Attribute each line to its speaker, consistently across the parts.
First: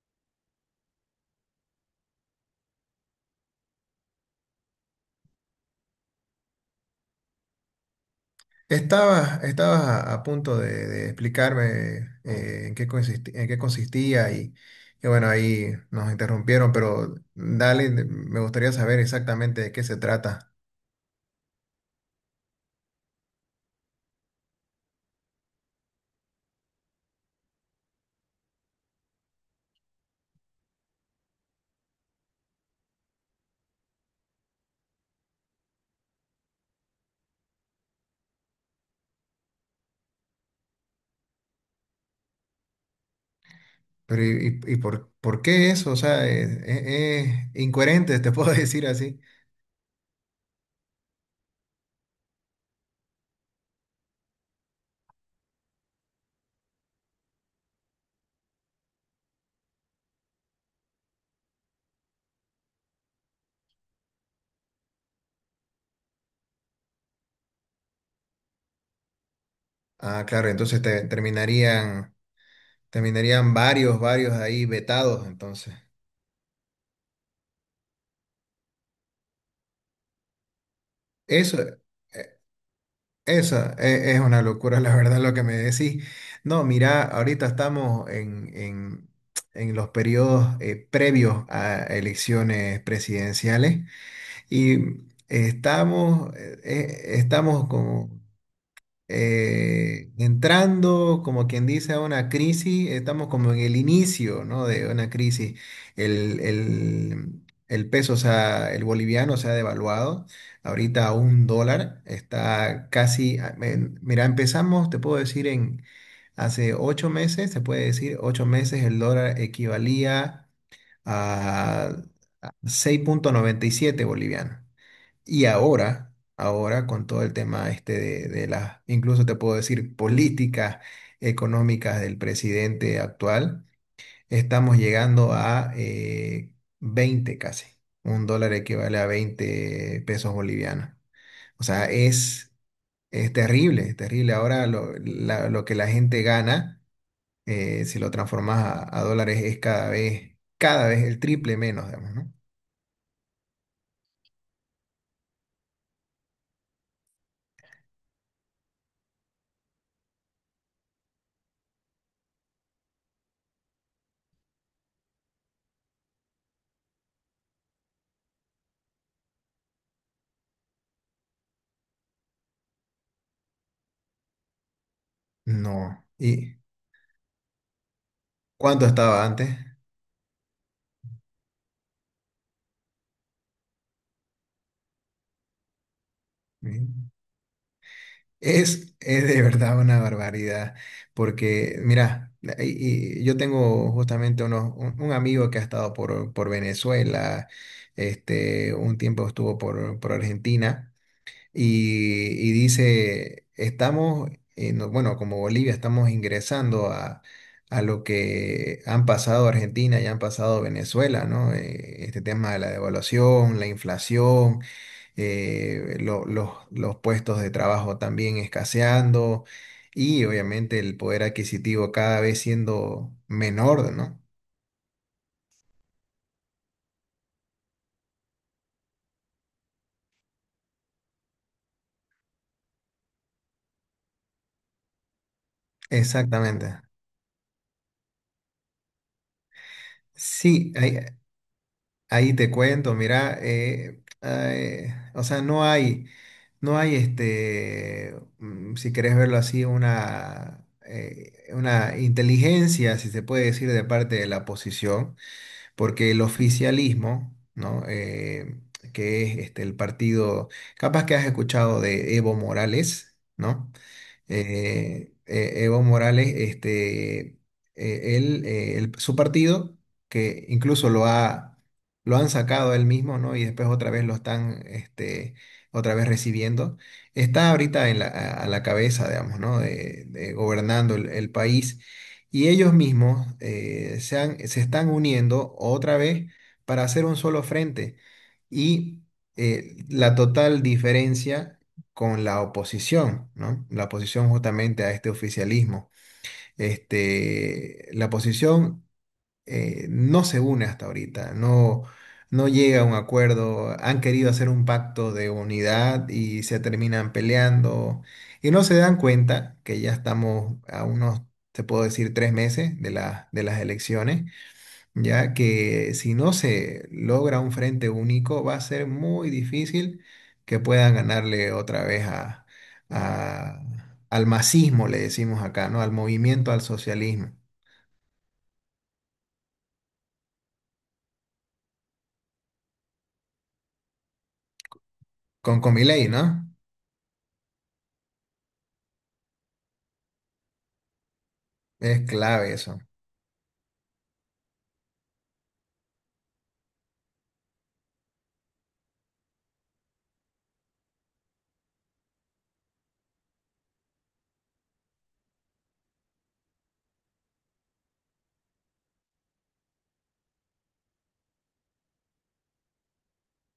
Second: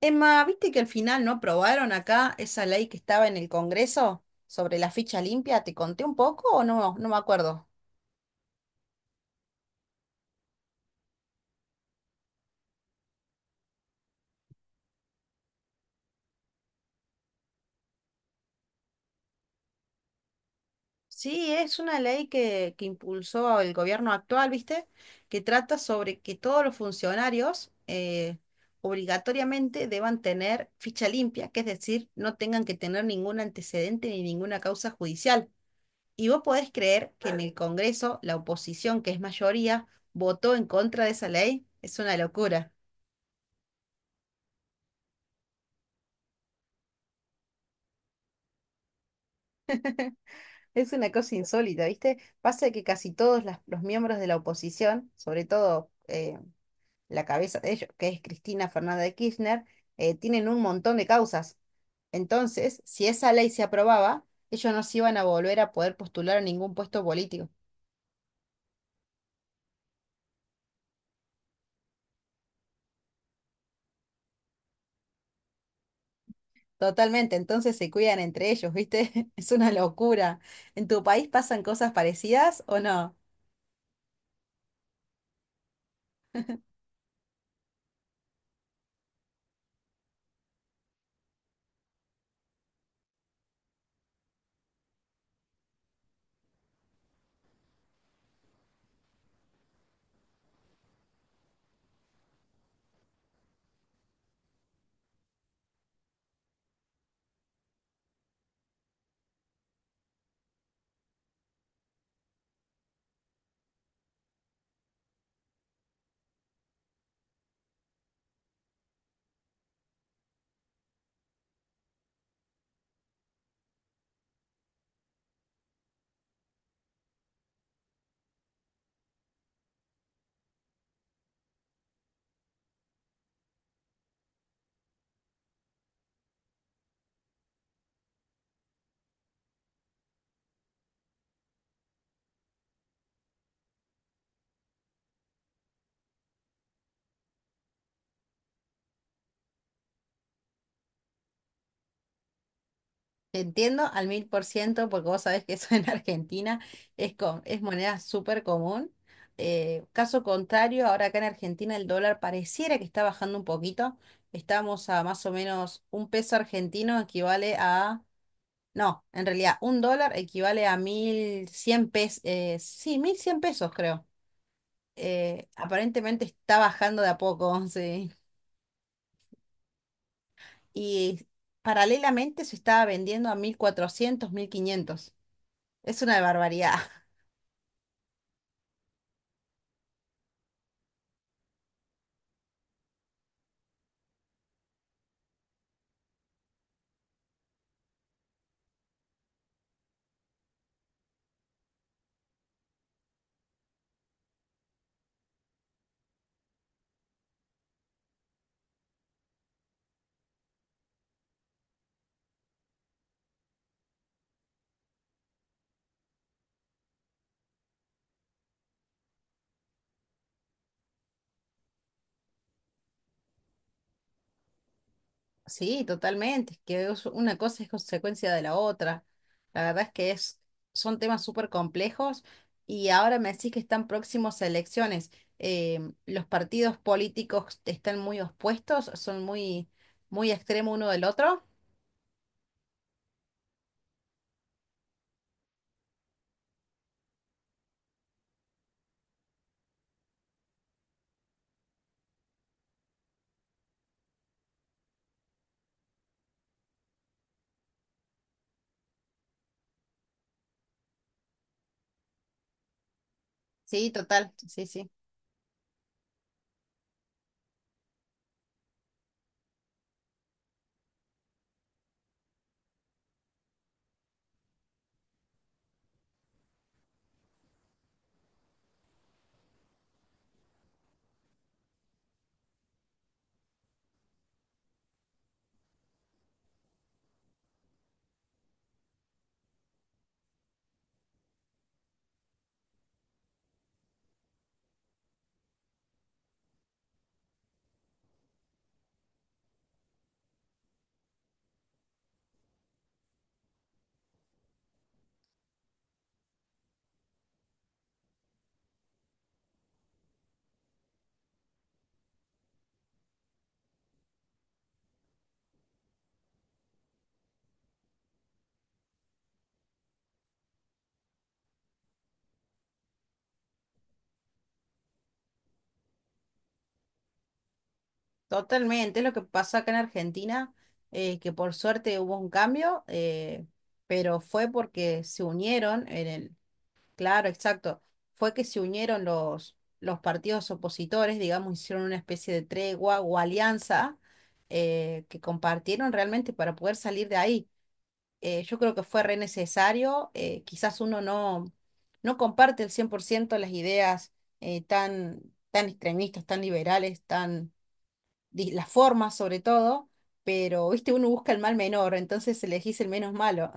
Speaker 1: Emma, ¿viste que al final no aprobaron acá esa ley que estaba en el Congreso sobre la ficha limpia? ¿Te conté un poco o no? No me acuerdo.
Speaker 2: Estabas a punto de explicarme en qué en qué consistía y bueno, ahí nos interrumpieron, pero dale, me gustaría saber exactamente de qué se trata.
Speaker 1: Sí, es una ley que impulsó el gobierno actual, ¿viste? Que trata sobre que todos los funcionarios obligatoriamente deban tener ficha limpia, que es decir, no tengan que tener ningún antecedente ni ninguna causa judicial. Y vos podés creer que en el Congreso la oposición, que es mayoría, votó en contra de esa ley. Es una locura.
Speaker 2: Pero ¿y por qué eso? O sea, es incoherente, te puedo decir así.
Speaker 1: Es una cosa insólita, ¿viste? Pasa que casi todos los miembros de la oposición, sobre todo la cabeza de ellos, que es Cristina Fernández de Kirchner, tienen un montón de causas. Entonces, si esa ley se aprobaba, ellos no se iban a volver a poder postular a ningún puesto político.
Speaker 2: Ah, claro, entonces terminarían, terminarían varios ahí vetados, entonces.
Speaker 1: Totalmente, entonces se cuidan entre ellos, ¿viste? Es una locura. ¿En tu país pasan
Speaker 2: Eso.
Speaker 1: cosas parecidas o no?
Speaker 2: Esa es una locura, la verdad, lo que me decís. No, mira, ahorita estamos en los periodos previos a elecciones presidenciales y estamos, estamos como entrando, como quien dice, a una crisis, estamos como en el inicio, ¿no?, de una crisis. El, el- el peso, o sea, el boliviano se ha devaluado, ahorita a un dólar, está casi, mira, empezamos, te puedo decir, en hace ocho meses, se puede decir, ocho meses el dólar equivalía a seis punto noventa y siete boliviano. Y ahora, ahora con todo el tema este de las, incluso te puedo decir, políticas económicas del presidente actual, estamos llegando a 20 casi. Un dólar equivale a 20 pesos bolivianos. O sea, es terrible, es terrible. Ahora lo que la gente gana, si lo transformas a dólares, es cada vez el triple menos, digamos, ¿no?
Speaker 1: Te entiendo al 1000 por ciento porque vos sabés que eso en Argentina es moneda súper común. Caso contrario, ahora acá en Argentina el dólar pareciera que está bajando un poquito. Estamos a más o menos un peso argentino equivale a... No, en realidad un dólar equivale a 1100 pesos. Sí, 1100 pesos creo.
Speaker 2: No.
Speaker 1: Aparentemente
Speaker 2: ¿Y
Speaker 1: está bajando de a poco, sí.
Speaker 2: cuánto estaba antes?
Speaker 1: Y paralelamente se estaba vendiendo a 1400 1500. Es una barbaridad.
Speaker 2: Es de verdad una barbaridad, porque mira, y yo tengo justamente un amigo que ha estado por Venezuela, este, un tiempo estuvo por Argentina, y dice, estamos, bueno, como Bolivia, estamos ingresando a lo que han pasado Argentina y han pasado Venezuela, ¿no? Este tema de la devaluación, la inflación, los puestos de trabajo también escaseando y obviamente el poder adquisitivo cada vez siendo menor, ¿no?
Speaker 1: Sí, totalmente. Una cosa es consecuencia de la otra. La verdad es que son temas súper complejos y ahora me decís que están próximos a elecciones. Eh, los partidos
Speaker 2: Exactamente.
Speaker 1: políticos están muy opuestos, muy extremo
Speaker 2: Sí,
Speaker 1: uno
Speaker 2: ahí,
Speaker 1: del otro.
Speaker 2: ahí te cuento, mira, o sea, no hay, no hay este, mm, si querés verlo así, una inteligencia, si se puede decir, de parte de la oposición porque el oficialismo, ¿no? Que es este, el partido, capaz que has escuchado de Evo Morales, ¿no?
Speaker 1: Sí, total, sí, sí,
Speaker 2: Evo Morales, este, su partido, que incluso lo ha, lo han sacado a él mismo, ¿no? Y después otra vez lo están, este, otra vez recibiendo, está ahorita en la, a la cabeza, digamos, ¿no?, de gobernando el país. Y ellos mismos se están uniendo otra vez para hacer un solo frente. Y la total diferencia con la oposición, ¿no? La oposición justamente a este oficialismo. Este, la oposición no se une hasta ahorita, no, no llega a un acuerdo, han querido hacer un pacto de unidad y se terminan peleando y no se dan cuenta que ya estamos a unos, te puedo decir, tres meses de las elecciones, ya que si no se logra un frente único, va a ser muy difícil que puedan ganarle otra vez a, a- al masismo, le decimos acá, ¿no? Al movimiento, al socialismo.
Speaker 1: totalmente. Es lo que pasó acá en Argentina, que por suerte hubo un cambio, pero fue porque se
Speaker 2: Con
Speaker 1: unieron en
Speaker 2: Comiley,
Speaker 1: el.
Speaker 2: ¿no?
Speaker 1: Claro, exacto. Fue que se unieron los partidos opositores, digamos, hicieron una
Speaker 2: Es
Speaker 1: especie de
Speaker 2: clave eso.
Speaker 1: tregua o alianza que compartieron realmente para poder salir de ahí. Yo creo que fue re necesario. Quizás uno no comparte el 100 por ciento las ideas eh, tan, tan extremistas, tan liberales, las formas sobre todo, pero, viste, uno busca el mal menor, entonces elegís el menos malo.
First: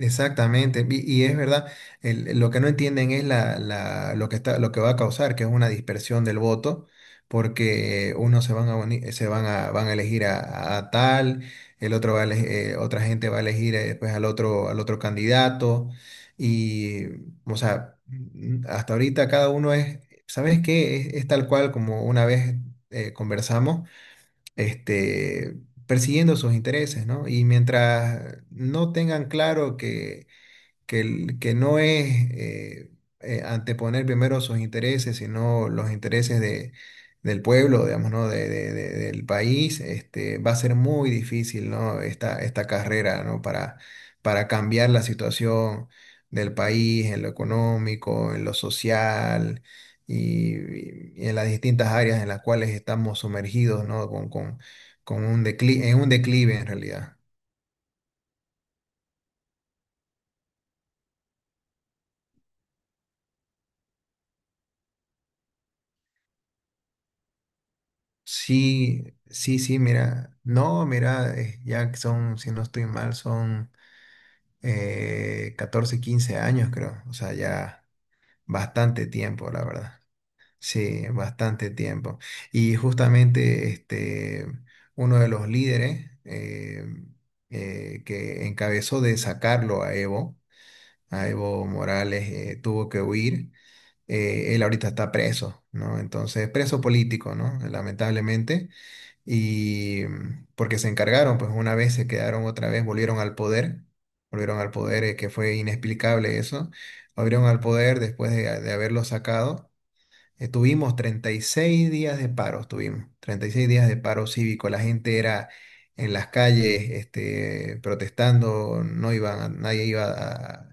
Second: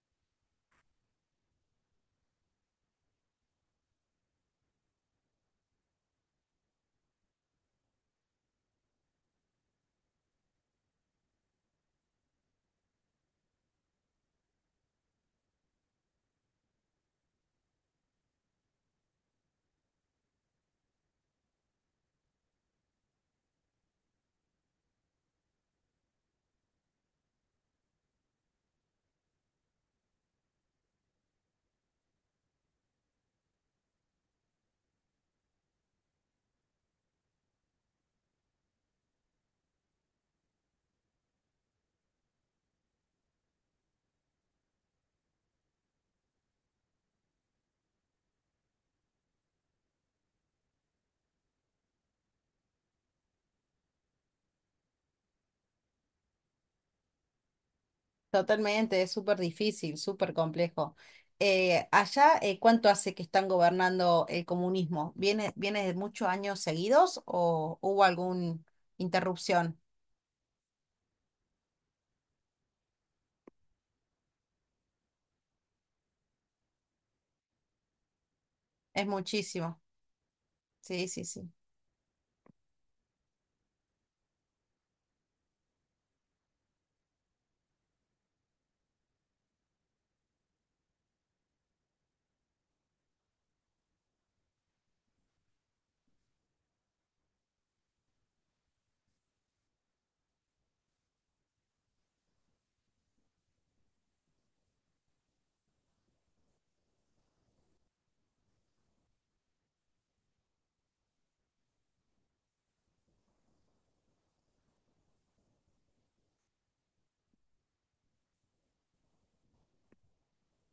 Speaker 2: Exactamente, y es verdad, lo que no entienden es la, lo que está, lo que va a causar, que es una dispersión del voto, porque unos se van a, se van a, van a elegir a tal, el otro va a otra gente va a elegir pues, al otro candidato, y, o sea, mm, hasta ahorita cada uno es, ¿sabes qué? Es tal cual como una vez conversamos, este, persiguiendo sus intereses, ¿no? Y mientras no tengan claro que que no es anteponer primero sus intereses, sino los intereses del pueblo, digamos, ¿no? De, del país, este, va a ser muy difícil, ¿no? Esta carrera, ¿no? Para cambiar la situación del país en lo económico, en lo social. Y, y en las distintas áreas en las cuales estamos sumergidos, ¿no? Con un declive en realidad.
Speaker 1: Totalmente, es súper difícil, súper complejo. Allá, ¿cuánto hace que están gobernando el comunismo? Viene de muchos años seguidos o hubo alguna
Speaker 2: Sí, sí, sí,
Speaker 1: interrupción?
Speaker 2: mira, no, mira, ya que son, si no estoy mal, son 14, 15 años, creo, o sea, ya bastante
Speaker 1: Es
Speaker 2: tiempo, la
Speaker 1: muchísimo.
Speaker 2: verdad. Sí,
Speaker 1: Sí, sí, sí.
Speaker 2: bastante tiempo. Y justamente este, uno de los líderes que encabezó de sacarlo a Evo Morales, tuvo que huir. Él ahorita está preso, ¿no? Entonces, preso político, ¿no? Lamentablemente, y porque se encargaron, pues una vez se quedaron otra vez, volvieron al poder, que fue inexplicable eso, volvieron al poder después de haberlo sacado, tuvimos 36 días de paro, tuvimos 36 días de paro cívico. La gente era en las calles, este, protestando, no iban, nadie iba a,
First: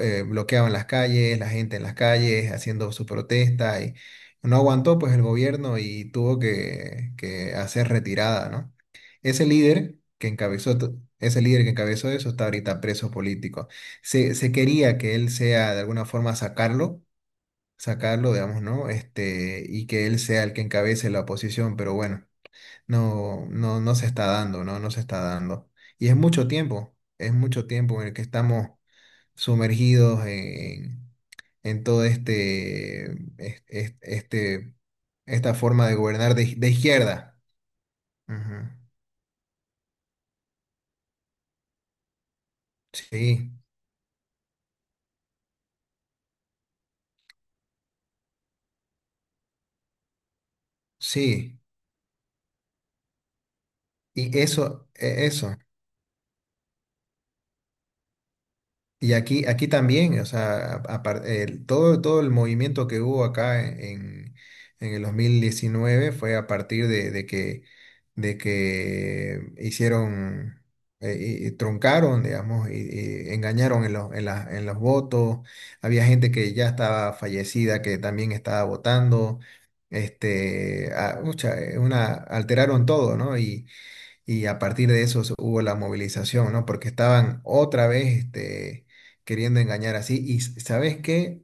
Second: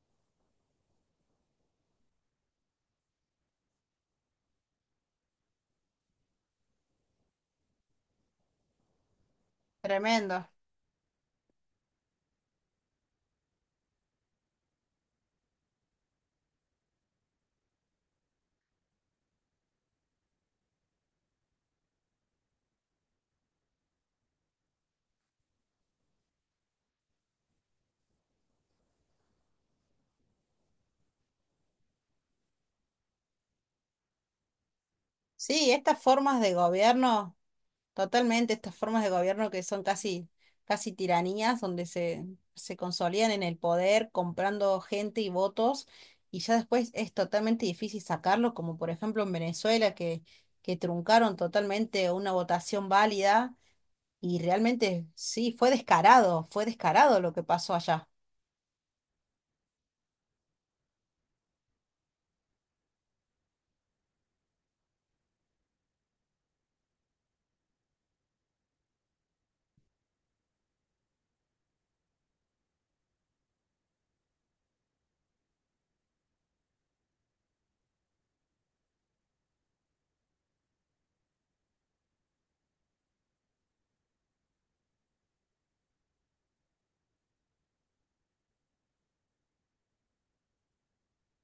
Speaker 2: bloqueaban las calles, la gente en las calles haciendo su protesta y no aguantó pues el gobierno y tuvo que hacer retirada, ¿no? Ese líder que
Speaker 1: Tremendo.
Speaker 2: encabezó, ese líder que encabezó eso está ahorita preso político. Se quería que él sea de alguna forma sacarlo, sacarlo, digamos, ¿no? Este, y que él sea el que encabece la oposición, pero bueno, no, no, no se está dando, ¿no? No se está dando. Y es mucho tiempo en el que estamos sumergidos en todo este, este, esta
Speaker 1: Sí,
Speaker 2: forma de
Speaker 1: estas
Speaker 2: gobernar
Speaker 1: formas de
Speaker 2: de
Speaker 1: gobierno.
Speaker 2: izquierda.
Speaker 1: Totalmente,
Speaker 2: Ujú.
Speaker 1: estas formas de gobierno que son casi tiranías, donde se consolidan en
Speaker 2: Sí,
Speaker 1: el poder comprando gente y votos, y ya después es totalmente difícil sacarlo, como por ejemplo en Venezuela, que truncaron
Speaker 2: sí.
Speaker 1: totalmente una votación válida,
Speaker 2: Y
Speaker 1: y
Speaker 2: eso,
Speaker 1: realmente sí,
Speaker 2: eso.
Speaker 1: fue descarado lo que pasó allá.
Speaker 2: Y aquí, aquí también, o sea, todo, todo el movimiento que hubo acá en el 2019 fue a partir de que hicieron, y truncaron, digamos, y engañaron en los, en los votos. Había gente que ya estaba fallecida, que también estaba votando. Este, ah, ucha, alteraron todo, ¿no? Y a partir de eso hubo la movilización, ¿no? Porque estaban otra vez este, queriendo engañar así. Y ¿sabes qué?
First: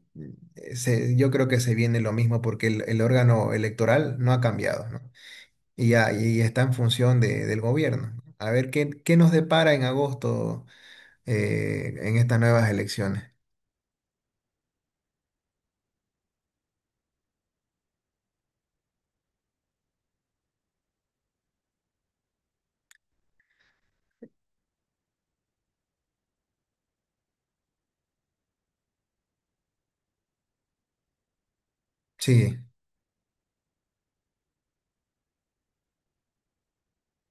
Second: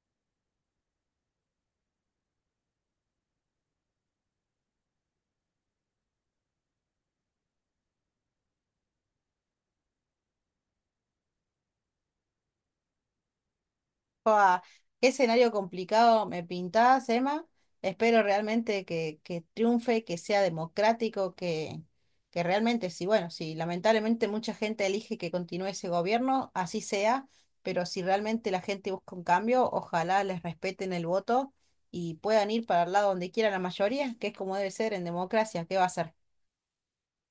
Speaker 2: Yo creo que se viene lo mismo porque el órgano electoral no ha cambiado, ¿no? Y, ya, y está en función del gobierno. A ver qué, qué nos depara en agosto, en estas nuevas elecciones.
Speaker 1: Fua, qué escenario complicado me pintás, Emma. Espero realmente que triunfe, que sea democrático, que realmente, sí, bueno, si lamentablemente mucha gente elige que continúe ese gobierno, así sea, pero si realmente la gente busca un cambio, ojalá les respeten el voto y puedan
Speaker 2: Sí,
Speaker 1: ir para el lado donde quiera la mayoría, que es como debe ser en democracia, ¿qué va a ser?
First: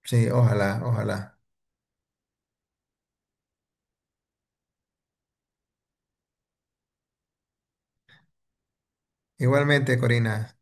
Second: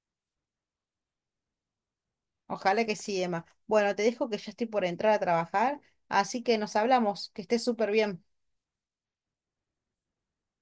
Speaker 2: sí, ojalá, ojalá.
Speaker 1: Ojalá que sí, Emma. Bueno, te dejo que ya estoy por entrar a trabajar, así que nos hablamos, que estés súper bien.
Speaker 2: Igualmente, Corina.